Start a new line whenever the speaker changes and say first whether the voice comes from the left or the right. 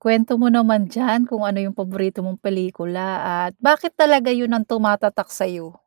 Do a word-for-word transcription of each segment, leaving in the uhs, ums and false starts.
right: Kuwento mo naman diyan kung ano yung paborito mong pelikula, at bakit talaga yun ang tumatatak sa'yo?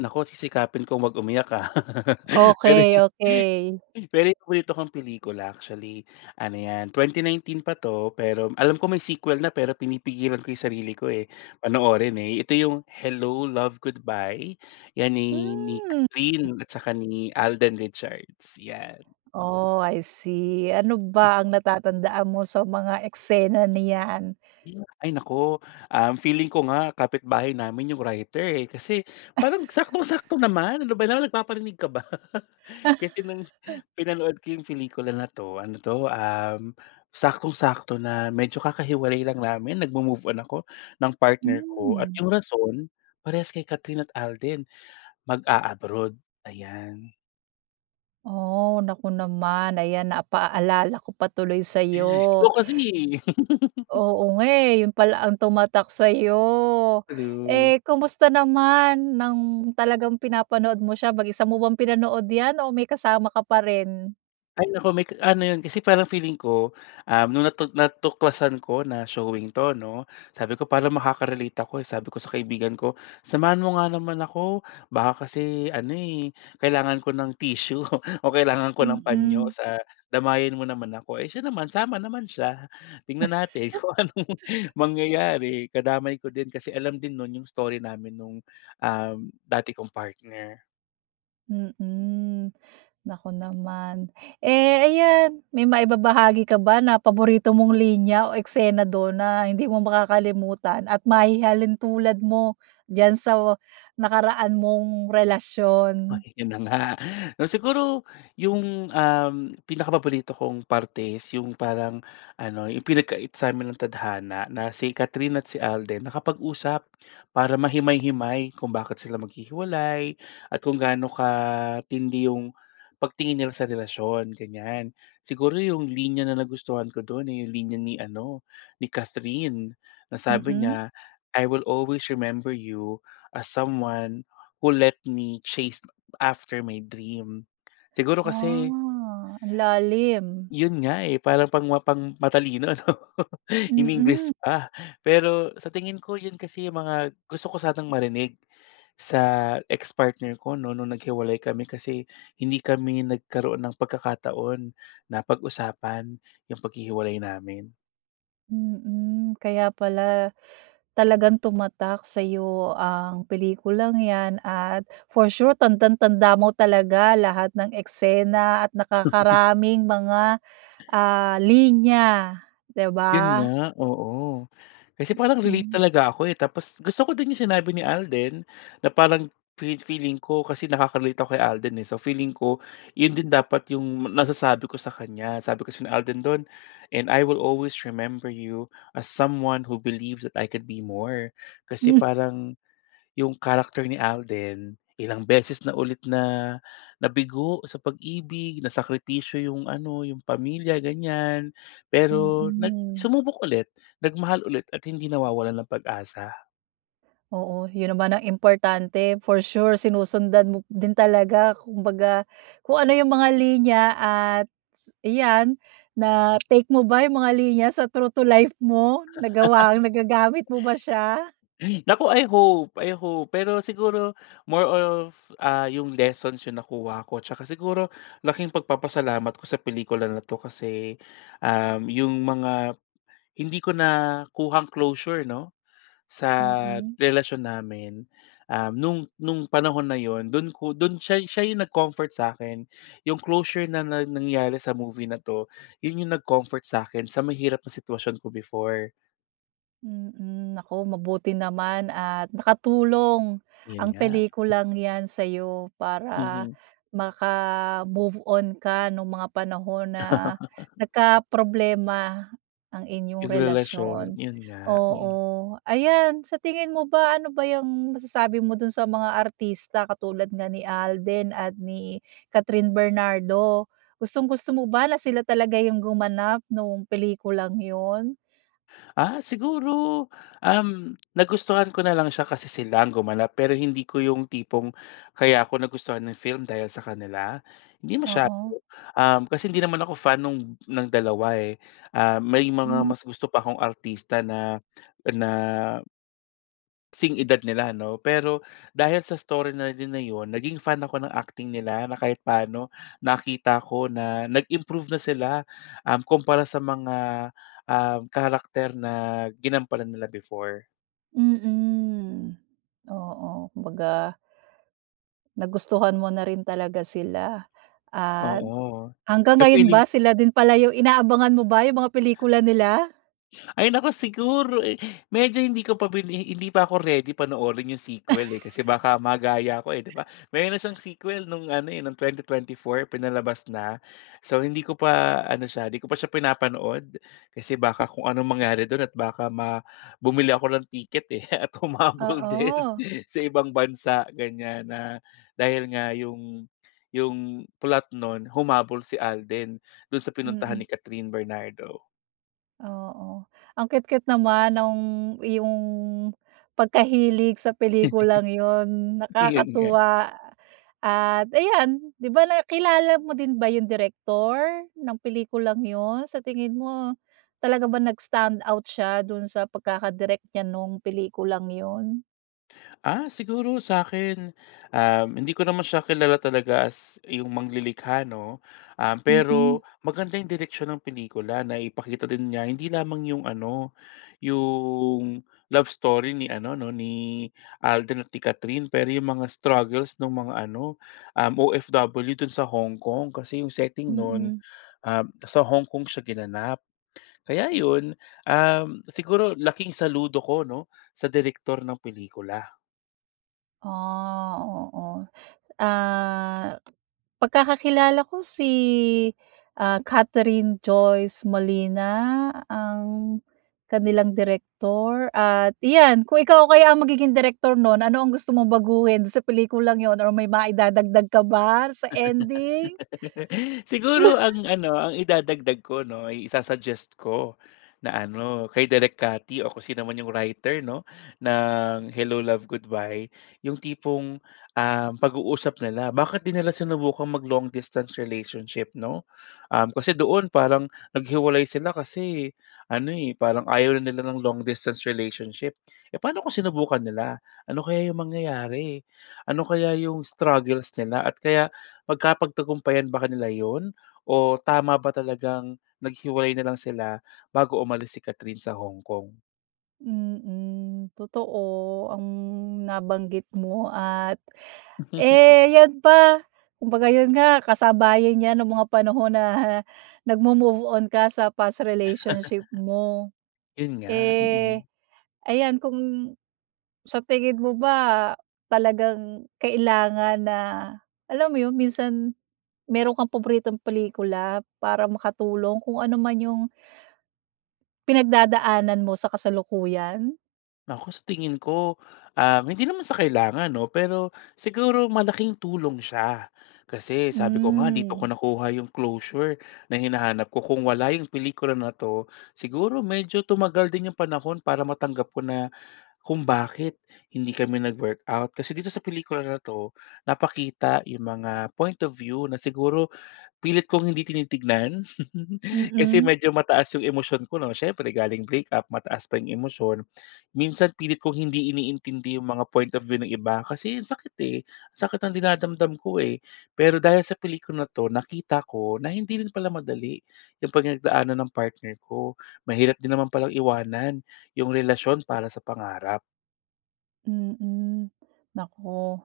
left: Naku sisikapin kong huwag umiyak ah. Pero
right: Okey okey.
left: Pero yung paborito kong pelikula actually, ano yan, twenty nineteen pa to pero alam ko may sequel na pero pinipigilan ko yung sarili ko eh, panoorin eh, ito yung "Hello, Love, Goodbye", yan ni ni
right: Hmm.
left: Kathryn at tsaka ni Alden Richards, 'yan.
right: Oh I see. Ano ba
left: Hmm.
right: ang natatandaan mo sa mga eksena na 'yan?
left: Hmm. Ay naku, um, feeling ko nga kapitbahay namin yung writer eh, kasi parang saktong-sakto naman. Ano ba naman, nagpaparinig ka ba? Kasi nung pinanood ko yung pelikula na 'to, ano 'to, uhm saktong-sakto na medyo kakahiwalay lang namin, nag-mo-move on ako ng partner ko, at
right: Hmm.
left: yung rason parehas kay Kathryn at Alden, mag-a-abroad. Ayan.
right: Oh naku naman. Ayan, na a paalala ko pa tuloy sa'yo.
left: Ikaw kasi eh.
right: Oo nga eh, yun pala ang tumatak sa'yo.
left: True.
right: Eh kumusta naman nang talagang pinapanood mo siya, mag-isa mo bang pinanood 'yan, o may kasama ka pa rin?
left: Ay naku may ka ano 'yon kasi parang feeling ko, um nung natu-natuklasan ko na showing to 'no, sabi ko parang makaka-relate ako eh sabi ko sa kaibigan ko samahan mo nga naman ako baka kasi ano eh, kailangan ko ng tissue o kailangan ko ng panyo
right: Mm.
left: sa damayan mo naman ako eh siya naman, sama naman siya. Tingnan natin kung anong mangyayari. Kadamay ko din kasi alam din no'n 'yong story namin nung um dati kong partner.
right: Mm. Naku naman. Eh ayan, may maibabahagi ka ba na paborito mong linya o eksena dun na hindi mo makakalimutan at mahihalintulad mo diyan sa wa-nakaraan mong
left: Oh
right: relasyon?
left: di yun na nga. Siguro yung um pinakapaborito kong parte is yung parang ano yung pinag-kait sa'min ng tadhana na si Kathryn at si Alden nakapag-usap, para mahimay-himay kung bakit sila maghihiwalay at kung gaano katindi yung pagtingin nila sa relasyon, ganyan. Siguro yung linya na nagustuhan ko dun eh yung linya ni ano, ni Kathryn na sabi
right: Mm.
left: niya, "I will always remember you as someone who let me chased after my dream." Siguro kasi
right: Ah, ang lalim.
left: Yun nga eh parang pangma pang-matalino ano
right: Mm.
left: iningles pa. Pero sa tingin ko yun kasi mga gusto ko sanang marinig sa ex-partner ko 'no, nung nag-hiwalay kami kasi hindi kami nagkaroon ng pagkakataon na pag-usapan yung paghihiwalay namin.
right: Mhm, kaya pala talagang tumatak sa'yo ang pelikulang 'yan at for sure tandang-tanda mo talaga lahat ng eksena at nakakaraming mga ah linya, 'di
left: Iyon
right: ba.
left: nga, oo. Kasi parang relate
right: Mhm.
left: talaga ako eh, tapos gusto ko din 'yong sinabi ni Alden na parang fe-feeling ko kasi nakaka-relate ako kay Alden, eh. So feeling ko, 'yon din dapat 'yong nasasabi ko sa kanya. Sabi kasi ni Alden do'n, "And I will always remember you as someone who believes that I can be more" kasi
right: Hmm.
left: parang 'yung character ni Alden ilang beses na ulit na-nabigo sa pag-ibig, na sakripisyo 'yong ano 'yong pamilya ganyan, pero nag
right: Mhm.
left: sumubok ulit, nagmahal ulit at hindi nawawalan ng pag-asa.
right: Oo, 'yon naman ang importante for sure sinusundan mo din talaga kumbaga kung ano yung mga linya at iyan na-take mo ba yung mga linya sa true to life mo? Nagawa, nagagamit mo ba siya?
left: Naku, I hope-I hope pero siguro more of ah, yung lessons 'yong nakuha ko 'tsaka siguro laking pagpapasalamat ko sa pelikula na 'to kasi ah, 'yong mga hindi ko nakuhang closure 'no, sa
right: Mhm.
left: relasyon namin uhm, no'ng, no'ng panahon na 'yon do'n ko do'n siya, siya 'yong nag-comfort sa'kin 'yong closure na-nangyari sa movie na 'to, 'yon yung nag-comfort sa'kin sa mahirap na sitwasyon ko before.
right: Mhm, naku mabuti naman at nakatulong
left: 'Yon
right: ang
left: nga.
right: pelikulang 'yan sa'yo para
left: Mhm.
right: maka-move on ka no'ng mga panahon na nagkaproblema ang inyong
left: Yung relasyon,
right: relasyon.
left: 'yon nga.
right: Oo, ayan, sa tingin mo ba, ano ba yung masasabi mo do'n sa mga artista katulad nga ni Alden at ni Kathryn Bernardo, gustong-gusto mo ba na sila talaga yung gumanap nung pelikulang yun?
left: Ah siguro, uhm, nagustuhan ko na lang siya kasi silang gumanap pero hindi ko yung tipong kaya ko nagustuhan 'yong film dahil sa kanila. 'Di masyado,
right: Oo.
left: uhm, kasi hindi naman ako fan nung ng dalawa eh. Ah may mga
right: Mhm.
left: mas gusto pa akong artista na na, 'sing edad nila ano. Pero dahil sa story na din na yun naging fan ako ng acting nila na kahit paano nakita ko na nag-improve na sila uhm kumpara sa mga ah karakter na ginampanan nila before.
right: Mhm. Oo. Kumbaga nagustuhan mo na rin talaga sila at
left: Oo.
right: hanggang
left: Eh,
right: ngayon
left: feeling
right: ba sila din pala yung inaabangan mo ba yung mga pelikula nila?
left: Ay naku siguro eh, medyo hindi ko pa bini hindi pa ako ready panoorin yung sequel eh, kasi baka magaya ko eh di ba. Meron siyang sequel no'ng ano eh, no'ng twenty twenty-four pinalabas na. So, hindi ko pa ano siya, hindi ko pa siya pinapanood kasi baka kung anong mangyari do'n at baka ma bumili ako ng ticket eh at humabol din
right: Oo.
left: sa ibang bansa, ganyan na dahil nga yung yung plot nun humabol si Alden do'n sa pinuntahan ni
right: Mhm
left: Kathryn Bernardo.
right: Oo. Ang cute-cute naman nung iyong pagkahilig sa pelikulang 'yon.
left: Yun nga.
right: Nakakatuwa, at ayan! di ba. Nakilala mo din ba yung direktor ng pelikulang 'yon? Sa tingin mo, talaga ba nag-stand out siya do'n sa pagkakadirek niya nung pelikulang 'yon?
left: Ah, siguro sa'kin, um, hindi ko naman siya kilala talaga as yung manglilikha 'no? Um,
right: Mhm.
left: pero maganda yung direksyon ng pelikula, naipakita din niya hindi lamang yung ano yung love story ni ano 'no, ni Alden at ni Kathryn, pero yung mga struggles nung mga ano, um, OFW dun sa Hong Kong, kasi yung setting 'non,
right: Mhm.
left: um, sa Hong Kong siya ginanap. Kaya yun, um, siguro laking saludo ko 'no, sa direktor ng pelikula.
right: Ah, oo. Ah, pagkakakilala ko si, ah, Catherine Joyce Molina ang kanilang direktor at iyan, kung ikaw kaya ang magiging direktor 'non, ano ang gusto mong baguhin sa pelikulang yun or may maidadagdag ka ba sa ending?
left: Siguro ang ano, ang idadagdag ko 'no, ay isa-suggest ko na ano, kay Direk Cathy o kung sinuman yung writer 'no ng Hello Love, Goodbye yung tipong, um, pag-uusap nila. Bakit 'di nila sinubukang mag long-distance relationship 'no? Um, kasi doon parang naghiwalay sila kasi ano, eh, parang ayaw na nila ng long-distance relationship. Eh, paano kung sinubukan nila? Ano kaya yung mangyayari? Ano kaya yung struggles nila at kaya magkapagtagumpayan ba ka nila iyon? O tama ba talagang naghiwalay na lang sila bago umalis si Kathryn sa Hong Kong?
right: Mm, totoo ang nabanggit mo at eh 'yan pa. Kumbaga, 'yon nga, kasabayan 'yan ng mga panahon na nag-mo-move on ka sa past relationship mo.
left: 'Yon nga,
right: Eh,
left: mm.
right: ayan, kung sa tingin mo ba talagang kailangan na alam mo 'yon, minsan mayro'n kang paboritong pelikula para makatulong kung ano man 'yong, pinagdadaanan mo sa kasalukuyan?
left: Naku, sa tingin ko, um, hindi naman sa kailangan 'no. Pero, siguro malaking tulong siya. Kasi sabi ko nga, dito ko
right: Hmm.
left: nakuha 'yong closure na hinahanap ko. Kung wala 'yong pelikula na 'to, siguro medyo tumagal din yong panahon para matanggap ko na, kung bakit hindi kami nag-workout. Kasi dito sa pelikula na 'to, napakita yung mga point of view na siguro, pilit kong hindi tinitignan. Kasi
right: Mm.
left: medyo mataas 'yong emosyon ko 'no, siyempre galing breakup, mataas pa 'yong emosyon. Minsan, pilit kong hindi iniintindi 'yong mga point of view ng iba kasi ang sakit eh, sakit ng dinadamdam ko eh. Pero dahil sa pelikula na to, nakita ko na hindi rin pala madali, 'yong pinagdaanan ng partner ko. Mahirap din naman palang iwanan 'yong relasyon para sa pangarap.
right: Mhm. Naku,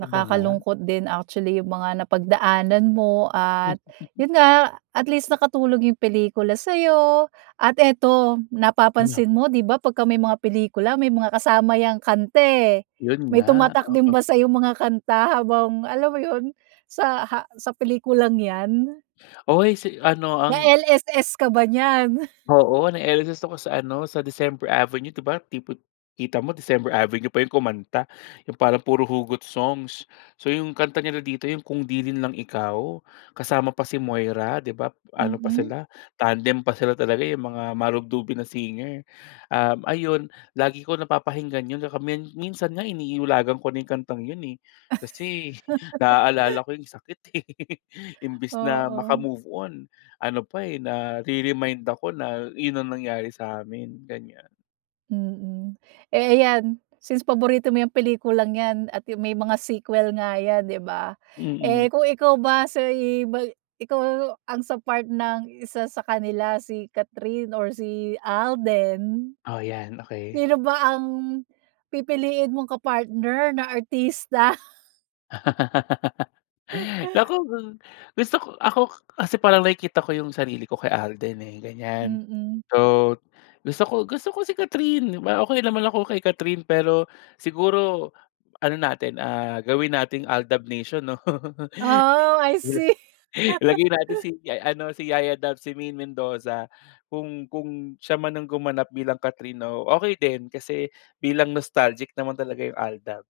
left: Iba nga.
right: din actually yung mga napagdaanan mo at yun nga at least nakatulong yung pelikula sa'yo, at eto,
left: Ano?
right: napapansin mo 'di ba pagka may mga pelikula may mga kasama 'yang kanta eh.
left: Yun
right: May
left: nga,
right: tumatak din
left: oo.
right: ba sa yung mga kanta habang alam mo 'yon, sa ha sa pelikulang 'yan?
left: Uy, si ano ang
right: Na-LSS ka ba nyan?
left: Oo na-LSSe ako sa ano, sa December Avenue 'di ba tipo kita mo December Avenue pa 'yong kumanta 'yong parang puro hugot songs. So 'yong kanta nila dito 'yong "Kung 'Di rin Lang Ikaw", kasama pa si Moira 'di ba, ano pa
right: Mhm.
left: sila, tandem pa sila talaga 'yong mga marubdubin na singer. Uhm ayun lagi ko napapakinggan 'yon saka min minsan nga iniulagan ko na 'yong kantang 'yon eh, kasi naalala ko 'yong sakit eh imbes na
right: Oo.
left: makamove-on ano pa eh nare-remind ako na 'yon ang nangyari sa amin, ganyan.
right: Mhm, eh ayan. Since paborito mo 'yang pelikulang yan at may mga sequel nga yan 'di ba? Eh
left: Mhm.
right: kung ikaw ba sa iba ikaw ang sa part ng isa sa kanila si Kathryn or si Alden?
left: Oh 'yan, okey.
right: Sino ba ang pipiliin mong ka-partner na artista?
left: Naku, gusto ko ako kasi parang nakikita ko yung sarili ko kay Alden eh, ganyan.
right: Mm.
left: So, gusto ko gusto ko si Kathryn di ba? Okey naman ako kay Kathryn pero siguro, ano natin ah gawin nating AlDub nation 'no?
right: Oo, I see!
left: Ilagay natin si ano, si Yaya Dub, si Maine Mendoza. Kung kung siya man ang gumanap bilang Kathryn oh, okey din kasi bilang nostalgic naman talaga yung AlDub.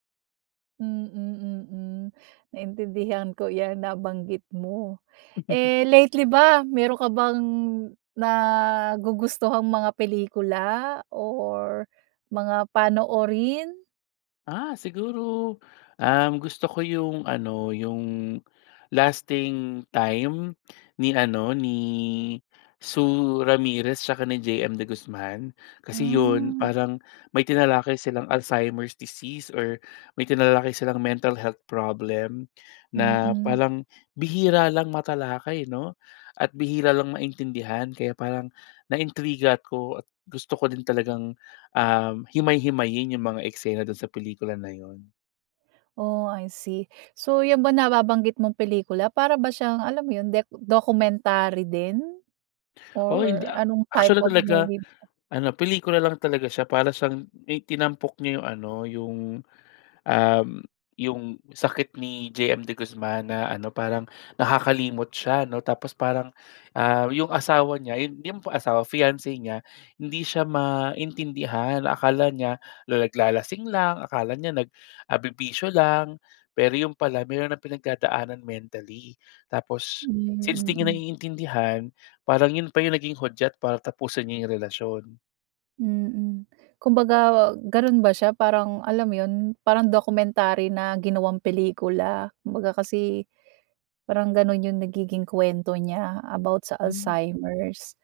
right: Mm-mm, naintindihan ko 'yan nabanggit mo. Eh, lately ba meron ka bang nagugustuhang mga pelikula or mga panoorin?
left: Ah siguro, ang gusto ko yung ano, yung "Lasting Time" ni ano, ni Sue Ramirez tsaka ni JM De Guzman. Kasi 'yon
right: Hmm.
left: parang may tinalakay silang Alzheimer's disease or may tinalakay silang mental health problem na
right: Mm.
left: parang bihira lang matalakay 'no, at bihira lang maintindihan kaya parang naintriga 'ko at gusto ko din talagang, um, himay-himayin yung mga eksena do'n sa pelikula na 'yon.
right: Oh, I see! So yan ba nababanggit mong pelikula para ba siyang alam mo yun, dec documentary din?
left: Oo hindi.
right: Or
left: A
right: anong type
left: actually
right: of
left: talaga
right: movie ba
left: ano, pelikula lang talaga siya, para siyang may tinampok niya yung ano, yung um, yung sakit ni JM De Guzman na ano parang nakakalimot siya 'no, tapos parang ah, yung asawa niya, yun yung pong asawa, fiance niya, hindi siya maintindihan. Akala niya na naglalasing lang, akala niya nag ah, bibisyo lang, pero yun pala meron ng pinagdadaanan mentally. Tapos, since
right: Hmm,
left: di niya
right: mm.
left: naiintindihan, parang yun pa yung naging hudyat para tapusin niya yung relasyon.
right: Mm. Kumbaga ganun ba siya parang, alam mo yun, parang documentary na ginawang pelikula? Kumbaga kasi, parang ganun yung nagiging kuwento niya about sa
left: Hmm.
right: Alzheimer's.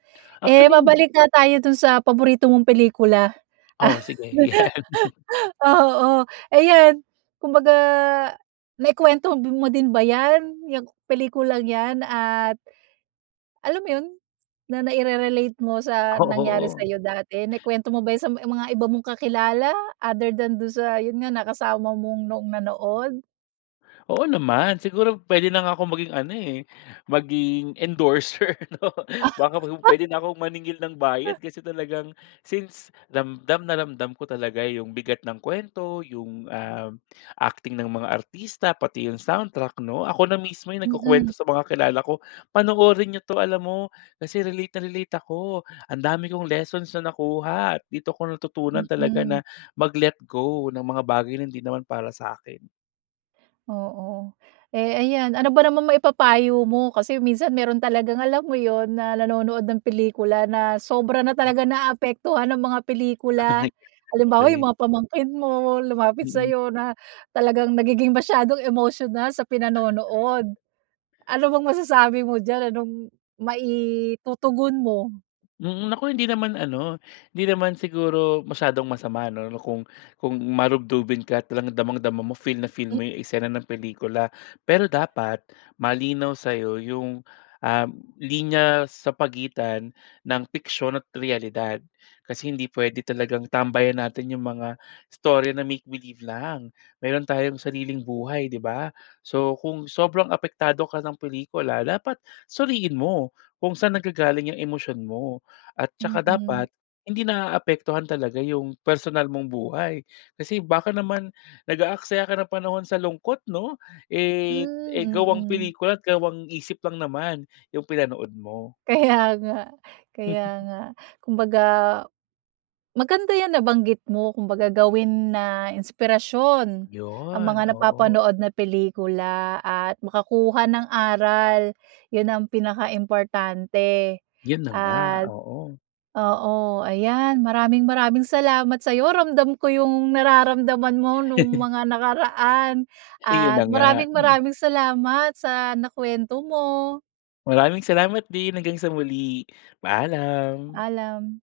right: Eh
left: Actually hin
right: mabalik nga tayo dun sa paborito mong pelikula, ah,
left: Oh sige, yan.
right: oo. Eh 'yan, kumbaga naikuwento m mo din ba yan, yang pelikulang yan at alam mo yun, na naire-relate mo sa nangyari
left: Oo.
right: sa'yo dati. Naikuwento mo ba yun sa ma mga iba mong kakilala, other than dun sa yun nga nakasama mong noong nanood?
left: Oo naman, siguro, puwede na nga akong maging ano eh, maging, endorser 'no, baka pu pwede na akong maningil ng bayad,
right: [unintelligible]
left: kasi talagang since, ramdam na ramdam ko talaga 'yong bigat ng kwento, 'yong, um, acting ng mga artista, pati 'yong soundtrack, 'no. Ako na mismo 'yong
right: Mm.
left: nagkukuwento sa mga kilala ko, "Panoorin niyo 'to." Alam mo, kasi relate na relate ako. Ang dami kong lessons na nakuha. Dito ko natutunan talaga
right: Mm.
left: na mag-let go ng mga bagay na hindi naman para sa'kin.
right: Oo. Eh ayan, ano ba namang maipapayo mo? Kasi minsan, mayro'n talagang alam mo 'yon, na nanonood ng pelikula na sobra na talaga naaapektuhan ng mga
left: Ay,
right: pelikula. Halimbawa,
left: okey.
right: 'yong mga pamangkin mo, lumapit
left: Mm.
right: sa'yo, na talagang nagiging masyadong emosyonal sa pinanonood. Ano bang masasabi mo diyan, anong maitutugon mo?
left: Mm. Naku, hindi naman ano hindi naman siguro masyadong masama 'no, kung kung marubdubin ka at talagang damang-dama mo, feel na feel
right: [unintelligible]
left: mo 'yong eksena ng pelikula. Pero dapat, malinaw sa'yo 'yong, um, linya sa pagitan ng piksiyon at realidad. Kasi hindi puwede talagang tambayan natin 'yong mga istorya na 'make believe' lang. Mayro'n tayong sariling buhay, 'di ba. So, kung sobrang apektado ka ng pelikula, dapat suriin mo kung saan naggagaling 'yong emosyon mo. At saka
right: Mm.
left: dapat, hindi naaapektuhan talaga 'yong personal mong buhay. Kasi, baka naman nag-aaksaya ka ng panahon sa lungkot 'no, eh eh
right: Hmm,
left: gawang
right: mm.
left: pelikula at gawang-isip lang naman 'yong pinanood mo.
right: Kaya nga kaya nga. Kumbaga, maganda 'yang nabanggit mo. Kumbaga, gawin na inspirasyon, ang
left: 'Yon,
right: mga
left: oo.
right: napapanood na pelikula at makakuha ng aral. 'Yon ang pinaka-importante.
left: 'Yon na nga,
right: At
left: oo.
right: oo, ayan, maraming-maraming salamat sa'yo, ramdam ko 'yong nararamdaman mo no'ng mga nakaraan
left: 'Yon na
right: at
left: nga, hmm.
right: maraming-maraming salamat sa nakuwento mo.
left: Maraming salamat din. Hanggang sa muli, paalam.
right: Paalam.